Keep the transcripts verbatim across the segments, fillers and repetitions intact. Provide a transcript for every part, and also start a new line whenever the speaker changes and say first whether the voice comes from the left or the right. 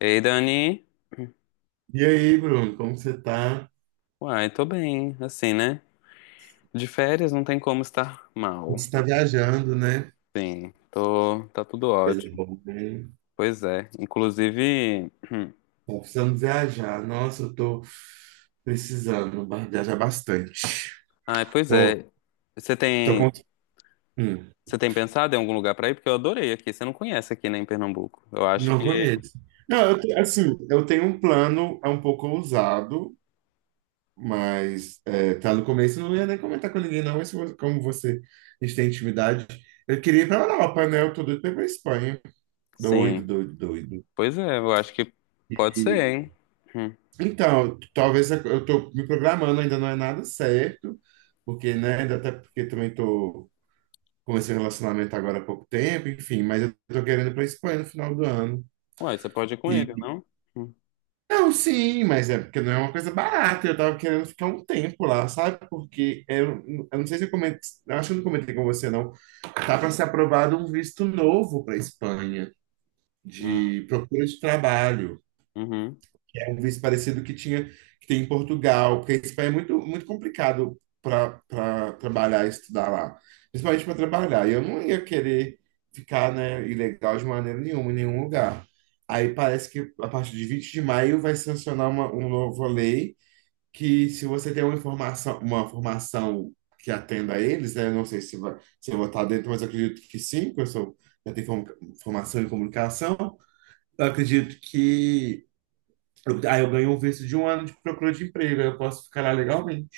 left: Ei, Dani.
right: E aí, Bruno, como você tá? A
left: Uai, tô bem, assim, né? De férias não tem como estar
right: gente
left: mal.
right: está viajando, né?
left: Sim, tô, tá tudo
right: Coisa
left: ótimo.
right: boa, né?
left: Pois é. Inclusive,
right: Tá precisando viajar. Nossa, eu tô precisando ba- viajar bastante.
left: ai, pois
right: Tô,
left: é. Você
right: tô
left: tem,
right: com... hum,
left: Você tem pensado em algum lugar pra ir? Porque eu adorei aqui. Você não conhece aqui, né, em Pernambuco. Eu acho
right: não
left: que,
right: conheço. Não, eu te- assim, eu tenho um plano, é um pouco ousado, mas é, tá no começo, eu não ia nem comentar com ninguém, não, mas como como você, a gente tem intimidade, eu queria ir pra Europa, né? Eu tô doido pra ir pra Espanha. Doido,
left: sim.
right: doido, doido.
left: Pois é, eu acho que pode ser, hein? Hum.
right: Então, talvez eu eu tô me programando, ainda não é nada certo, porque, né, ainda até porque também tô comecei o relacionamento agora há pouco tempo, enfim, mas eu tô querendo ir pra Espanha no final do ano.
left: Uai, você pode ir com ele,
right: E
left: não? Hum.
right: não, sim, mas é porque não é uma coisa barata, eu tava querendo ficar um tempo lá, sabe? Porque eu, eu não sei se eu comentei, eu acho que eu não comentei com você, não. Tá para ser aprovado um visto novo para Espanha
left: Hum,
right: de procura de trabalho.
left: uhum.
right: É um visto parecido que tinha que tem em Portugal, porque a Espanha é muito, muito complicado para trabalhar e estudar lá, principalmente para trabalhar. E eu não ia querer ficar, né, ilegal de maneira nenhuma, em nenhum lugar. Aí parece que a partir de vinte de maio vai sancionar uma, uma nova lei que se você tem uma informação, uma formação que atenda a eles, né, não sei se vai, se eu vou estar dentro, mas eu acredito que sim, porque eu sou, já tenho form- formação em comunicação. Eu acredito que eu- aí eu ganho um visto de um ano de procura de emprego, aí eu posso ficar lá legalmente.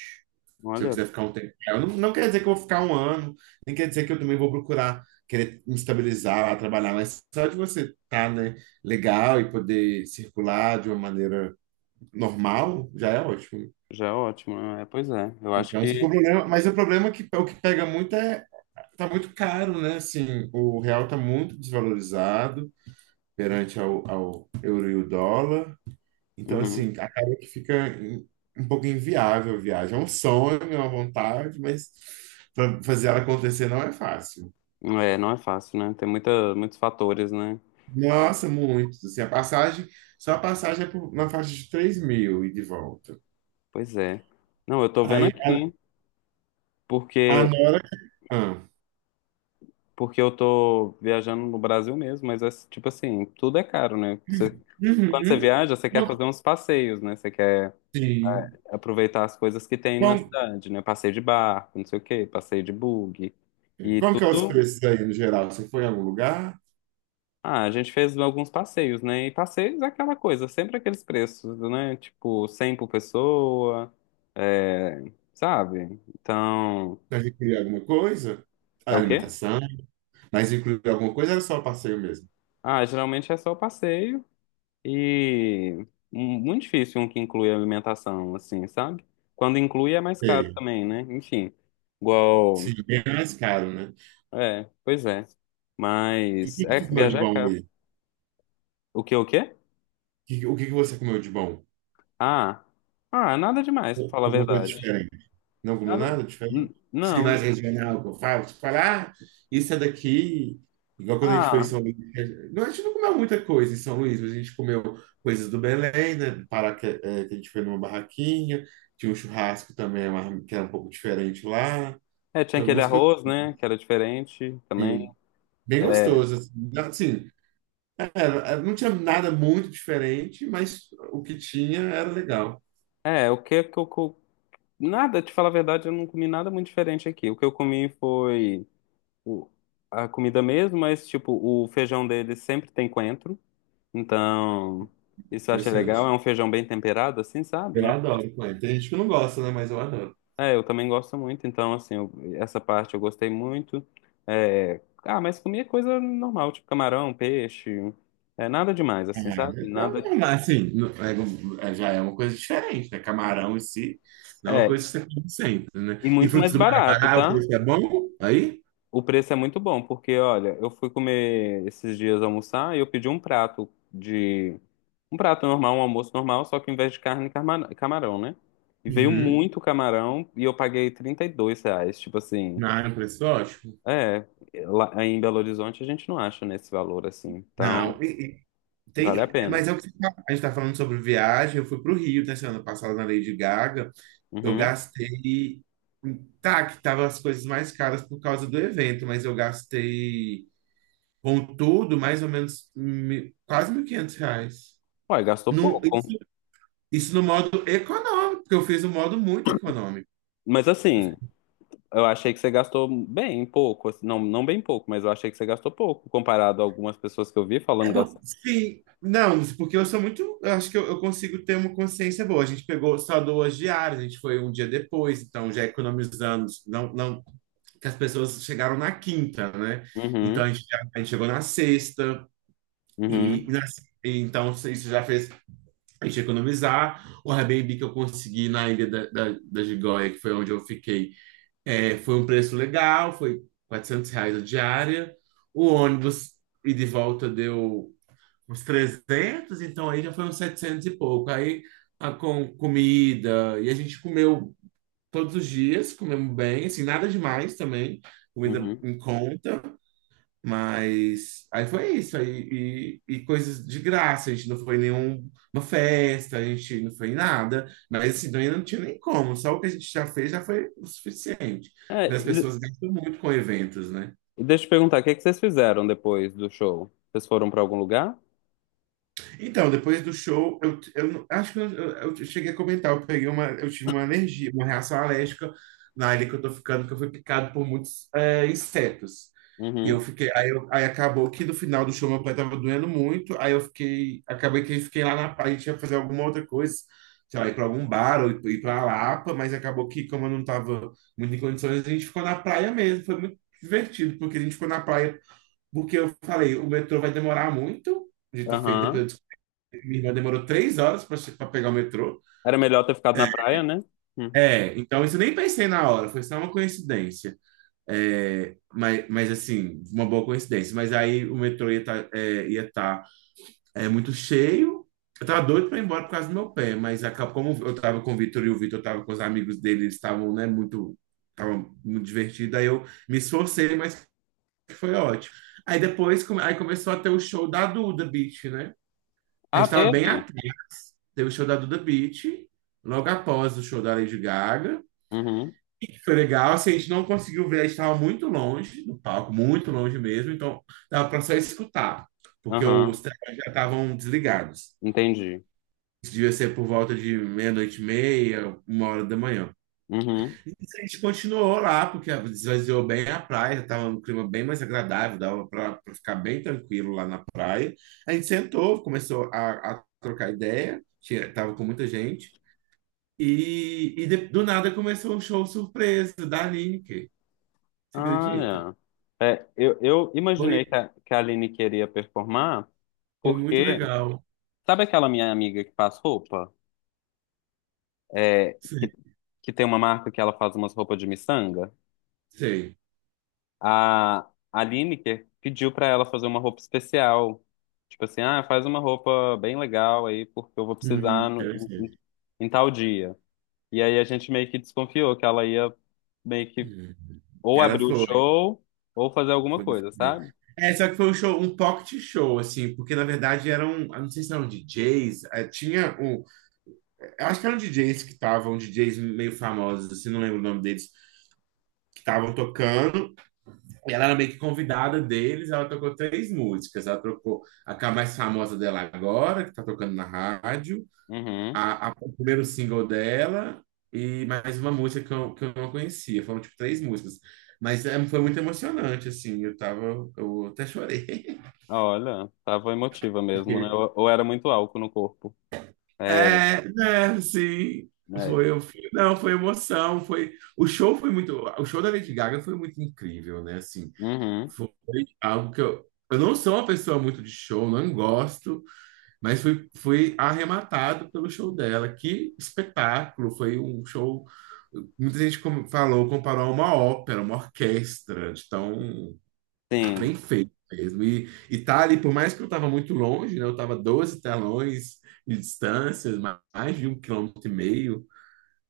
right: Se eu
left: Olha,
right: quiser ficar um tempo. Eu não, não quer dizer que eu vou ficar um ano, nem quer dizer que eu também vou procurar querer me estabilizar lá, trabalhar, mas só de você estar, né, legal e poder circular de uma maneira normal, já é ótimo.
left: já é ótimo. É, pois é. Eu acho
right: Então, esse é o
left: que.
right: problema, mas o problema é que o que pega muito é tá muito caro, né? Assim, o real tá muito desvalorizado perante ao, ao euro e o dólar. Então,
left: Uhum.
right: assim, acaba que fica em- um pouco inviável a viagem. É um sonho, é uma vontade, mas fa- fazer ela acontecer não é fácil.
left: É, não é fácil, né? Tem muita, muitos fatores, né?
right: Nossa, muito. Assim, a passagem, só a passagem é por- na faixa de três mil e de volta.
left: Pois é. Não, eu tô vendo
right: Aí
left: aqui,
right: a,
left: hein?
right: a
left: Porque,
right: Nora. Ah.
left: Porque eu tô viajando no Brasil mesmo, mas é tipo assim, tudo é caro, né? Você- quando você
right: Uhum.
left: viaja, você quer
right: Como-
left: fazer uns passeios, né? Você quer
right: Sim.
left: aproveitar as coisas que tem na
right: Como,
left: cidade, né? Passeio de barco, não sei o quê, passeio de bug. E
right: como que é os
left: tudo.
right: preços aí no geral? Você foi em algum lugar?
left: Ah, a gente fez alguns passeios, né? E passeios é aquela coisa, sempre aqueles preços, né? Tipo, cem por pessoa, é, sabe? Então.
right: Mas incluir alguma coisa?
left: É
right: A
left: o quê?
right: alimentação? Mas incluir alguma coisa ou era só o passeio mesmo?
left: Ah, geralmente é só passeio e mu- muito difícil um que inclui alimentação, assim, sabe? Quando inclui é mais caro
right: Sim,
left: também, né? Enfim, igual.
right: sim, bem mais caro, né?
left: É, pois é.
right: O
left: Mas
right: que
left: é
right: você
left: que
right: comeu de
left: viajar é
right: bom
left: caro.
right: aí?
left: O que, o quê?
right: Que- O que que você comeu de bom?
left: Ah, ah, nada demais, pra falar a
right: Alguma coisa
left: verdade.
right: diferente? Não comeu
left: Nada.
right: nada diferente?
left: N-
right: Sim, mais
left: Não.
right: regional, que eu falo, tipo, falar, ah, isso é daqui. Igual quando a gente foi em
left: Ah,
right: São Luís. Não, a gente não comeu muita coisa em São Luís, mas a gente comeu coisas do Belém, né? Do Pará, que, é, que a gente foi numa barraquinha. Tinha um churrasco também, uma- que era um pouco diferente lá.
left: é, tinha
right: Tinha
left: aquele
right: algumas coisas
left: arroz, né? Que era diferente também.
right: assim, bem
left: É,
right: gostosas. Assim, era- era- não tinha nada muito diferente, mas o que tinha era legal.
left: é, o que que eu. Co- Nada, te falar a verdade, eu não comi nada muito diferente aqui. O que eu comi foi. O- A comida mesmo, mas tipo, o feijão deles sempre tem coentro. Então, isso eu achei legal. É
right: Interessante.
left: um feijão bem temperado, assim, sabe?
right: Eu
left: Mu-
right: adoro Coen. Tem gente que não gosta, né? Mas eu adoro.
left: É, eu também gosto muito. Então, assim, eu- essa parte eu gostei muito. É, ah, mas comia coisa normal, tipo camarão, peixe. É nada demais, assim, sabe?
right: É, então,
left: Nada.
right: é, mas assim, não- é- é- já é uma coisa diferente, né? Camarão em si, não é uma coisa
left: É,
right: que você come sempre, né?
left: e
right: E
left: muito mais
right: frutos do mar é
left: barato,
right: barato,
left: tá?
right: isso é bom? Aí?
left: O preço é muito bom, porque olha, eu fui comer esses dias almoçar e eu pedi um prato de. um prato normal, um almoço normal, só que em vez de carne, carma- camarão, né? E veio
right: Uhum.
left: muito camarão e eu paguei trinta e dois reais. Tipo assim,
right: Não, é um preço ótimo.
left: é. Lá em Belo Horizonte a gente não acha nesse valor assim. Então,
right: Não, e- e
left: vale a
right: tem,
left: pena.
right: mas é o que você tá- a gente tá falando sobre viagem. Eu fui pro Rio, né? Semana passada na Lady Gaga. Eu
left: Uhum.
right: gastei, tá, que tava as coisas mais caras por causa do evento, mas eu gastei. Com tudo, mais ou menos mi- quase mil e quinhentos reais.
left: Ué, gastou
right: No,
left: pouco.
right: isso, isso no modo econômico, porque eu fiz um modo muito econômico.
left: Mas assim, eu achei que você gastou bem pouco. Assim, não, não bem pouco, mas eu achei que você gastou pouco comparado a algumas pessoas que eu vi
right: É
left: falando
right: bom.
left: gastar.
right: Sim, não, porque eu sou muito. Eu acho que eu, eu consigo ter uma consciência boa. A gente pegou só duas diárias, a gente foi um dia depois, então já economizamos. Não, não, que as pessoas chegaram na quinta, né? Então a
left: Uhum.
right: gente, já- a gente chegou na sexta, e,
left: Uhum,
right: na- e então isso já fez a gente economizar. O Airbnb que eu consegui na Ilha da, da, da Gigoia, que foi onde eu fiquei. É, foi um preço legal, foi quatrocentos reais a diária. O ônibus e de volta deu uns trezentos então aí já foi uns setecentos e pouco. Aí a, com comida, e a gente comeu todos os dias, comemos bem, assim, nada demais também, comida
left: uhum.
right: em conta. Mas aí foi isso, aí, e, e coisas de graça, a gente não foi em nenhuma festa, a gente não foi em nada, mas assim, também não tinha nem como, só o que a gente já fez já foi o suficiente.
left: É,
right: Mas as
left: e
right: pessoas gastam muito com eventos, né?
left: e deixa eu te perguntar, o que é que vocês fizeram depois do show? Vocês foram pra algum lugar?
right: Então, depois do show, eu, eu não- acho que eu, eu- eu cheguei a comentar, eu peguei uma, eu tive uma alergia, uma reação alérgica na ilha que eu tô ficando, que eu fui picado por muitos é, insetos. E eu
left: Uhum,
right: fiquei, aí, eu- aí acabou que no final do show meu pé tava doendo muito, aí eu fiquei, acabei que fiquei lá na praia, tinha que fazer alguma outra coisa, sei lá, ir pra algum bar ou ir, ir pra Lapa, mas acabou que como eu não tava muito em condições, a gente ficou na praia mesmo, foi muito divertido, porque a gente ficou na praia, porque eu falei, o metrô vai demorar muito, a gente fez
left: aham.
right: depois minha irmã demorou três horas para pegar o metrô.
left: Era melhor ter ficado na praia, né? Hum.
right: É, então isso eu nem pensei na hora, foi só uma coincidência. É, mas, mas assim, uma boa coincidência. Mas aí o metrô ia estar é, ia tá, é, muito cheio. Eu tava doido para ir embora por causa do meu pé, mas acabou, como eu tava com o Vitor e o Vitor tava com os amigos dele, eles estavam, né, muito, tava muito divertido. Aí eu me esforcei, mas foi ótimo. Aí depois, come- aí começou a ter o show da Duda Beat, né? A
left: Ah,
right: gente tava bem à
left: teve?
right: teve o show da Duda Beat, logo após o show da Lady Gaga.
left: Uhum,
right: E foi legal, assim, a gente não conseguiu ver, a gente estava muito longe do palco, muito longe mesmo, então dava para só escutar, porque
left: aham.
right: os telões já estavam desligados.
left: Entendi.
right: Isso devia ser por volta de meia-noite e meia, uma hora da manhã.
left: Uhum.
right: E a gente continuou lá, porque esvaziou bem a praia, estava um clima bem mais agradável, dava para ficar bem tranquilo lá na praia. A gente sentou, começou a, a trocar ideia, tinha, tava com muita gente. E, e de- do nada começou um show surpresa da Lineker. Você acredita?
left: Ah, é. É, eu, eu
right: Foi,
left: imaginei que a, que a Aline queria performar,
right: foi muito
left: porque
right: legal.
left: sabe aquela minha amiga que faz roupa? É,
right: Sim,
left: que, que tem uma marca que ela faz umas roupas de miçanga?
right: sei.
left: A, a Lineker pediu pra ela fazer uma roupa especial. Tipo assim, ah, faz uma roupa bem legal aí, porque eu vou precisar
right: Uhum,
left: no-
right: eu sei.
left: em, em tal dia. E aí a gente meio que desconfiou que ela ia meio que
right: Uhum.
left: ou
right: Ela
left: abrir o
right: foi,
left: show ou fazer alguma
right: foi. foi.
left: coisa, sabe?
right: É, só que foi um show, um pocket show, assim, porque na verdade eram, eu não sei se eram D Js, eh, tinha um, eu acho que eram D Js que estavam, D Js meio famosos, assim, não lembro o nome deles, que estavam tocando, ela era meio que convidada deles, ela tocou três músicas. Ela tocou a que é a mais famosa dela agora, que está tocando na rádio,
left: Uhum.
right: a, a- o primeiro single dela e mais uma música que eu, que eu não conhecia. Foram, tipo, três músicas. Mas é, foi muito emocionante, assim. Eu tava. Eu até chorei.
left: Olha, tava emotiva mesmo, né? Ou, ou era muito álcool no corpo. É,
right: É, né, sim. Foi,
left: é.
right: eu, fui- não, foi emoção, foi, o show foi muito, o show da Lady Gaga foi muito incrível, né, assim,
left: Uhum.
right: foi algo que eu, eu não sou uma pessoa muito de show, não gosto. Mas fui, fui arrematado pelo show dela. Que espetáculo! Foi um show. Muita gente como- falou, comparou a uma ópera, uma orquestra, de tão
left: Sim.
right: bem feito mesmo. E, e tá ali, por mais que eu estava muito longe, né? Eu estava doze telões de distância, ma- mais de um quilômetro e meio.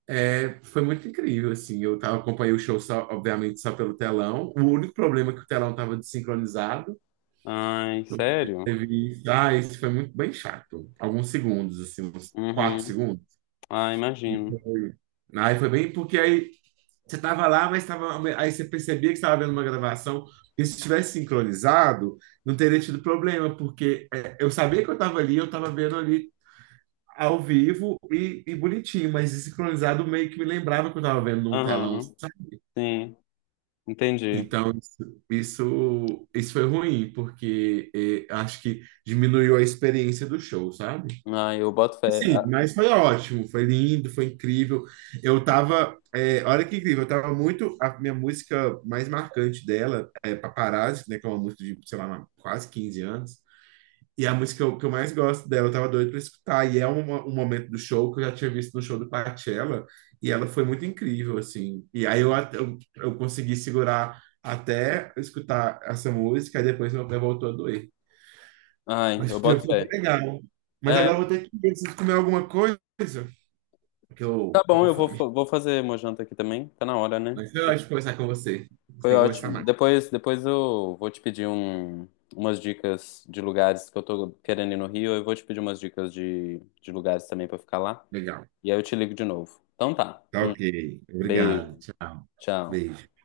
right: É, foi muito incrível, assim. Eu tava, acompanhei o show, só, obviamente, só pelo telão. O único problema é que o telão estava desincronizado.
left: Ai, sério?
right: Teve isso. Ah, isso foi muito bem chato. Alguns segundos, assim, uns quatro
left: Uhum.
right: segundos.
left: Ah,
right: E
left: imagino.
right: foi- Aí foi bem porque aí você tava lá, mas tava, aí você percebia que estava vendo uma gravação. E se tivesse sincronizado, não teria tido problema, porque é, eu sabia que eu estava ali, eu estava vendo ali ao vivo e, e bonitinho, mas sincronizado meio que me lembrava que eu estava vendo num telão,
left: Aham,
right: sabe?
left: sim, entendi.
right: Então, isso, isso, isso foi ruim, porque eh, acho que diminuiu a experiência do show, sabe?
left: Ai, eu boto fé.
right: Sim,
left: Ah,
right: mas foi ótimo, foi lindo, foi incrível. Eu tava, é, olha que incrível, eu tava muito, a minha música mais marcante dela é Paparazzi, né, que é uma música de, sei lá, quase quinze anos. E é a música que eu, que eu mais gosto dela, eu tava doido pra escutar. E é uma- um momento do show que eu já tinha visto no show do Coachella, e ela foi muito incrível, assim. E aí eu,
left: uhum.
right: at- eu, eu consegui segurar até eu escutar essa música, e depois meu pé voltou a doer.
left: Ai,
right: Mas
left: eu
right: foi,
left: boto
right: foi
left: fé.
right: legal. Mas agora eu
left: É,
right: vou ter que ir, preciso comer alguma coisa. Porque
left: tá
right: eu tô
left: bom,
right: com
left: eu vou,
right: fome.
left: fa- vou fazer uma janta aqui também. Tá na hora, né?
right: Mas eu acho que conversar com você. A
left: Foi
right: tem que conversar
left: ótimo.
right: mais.
left: Depois, depois eu vou te pedir um, umas dicas de lugares que eu tô querendo ir no Rio. Eu vou te pedir umas dicas de, de lugares também pra ficar lá.
right: Legal.
left: E aí eu te ligo de novo. Então tá.
right: Tá
left: Hum,
right: ok.
left: beijo.
right: Obrigado. Tchau.
left: Tchau.
right: Beijo.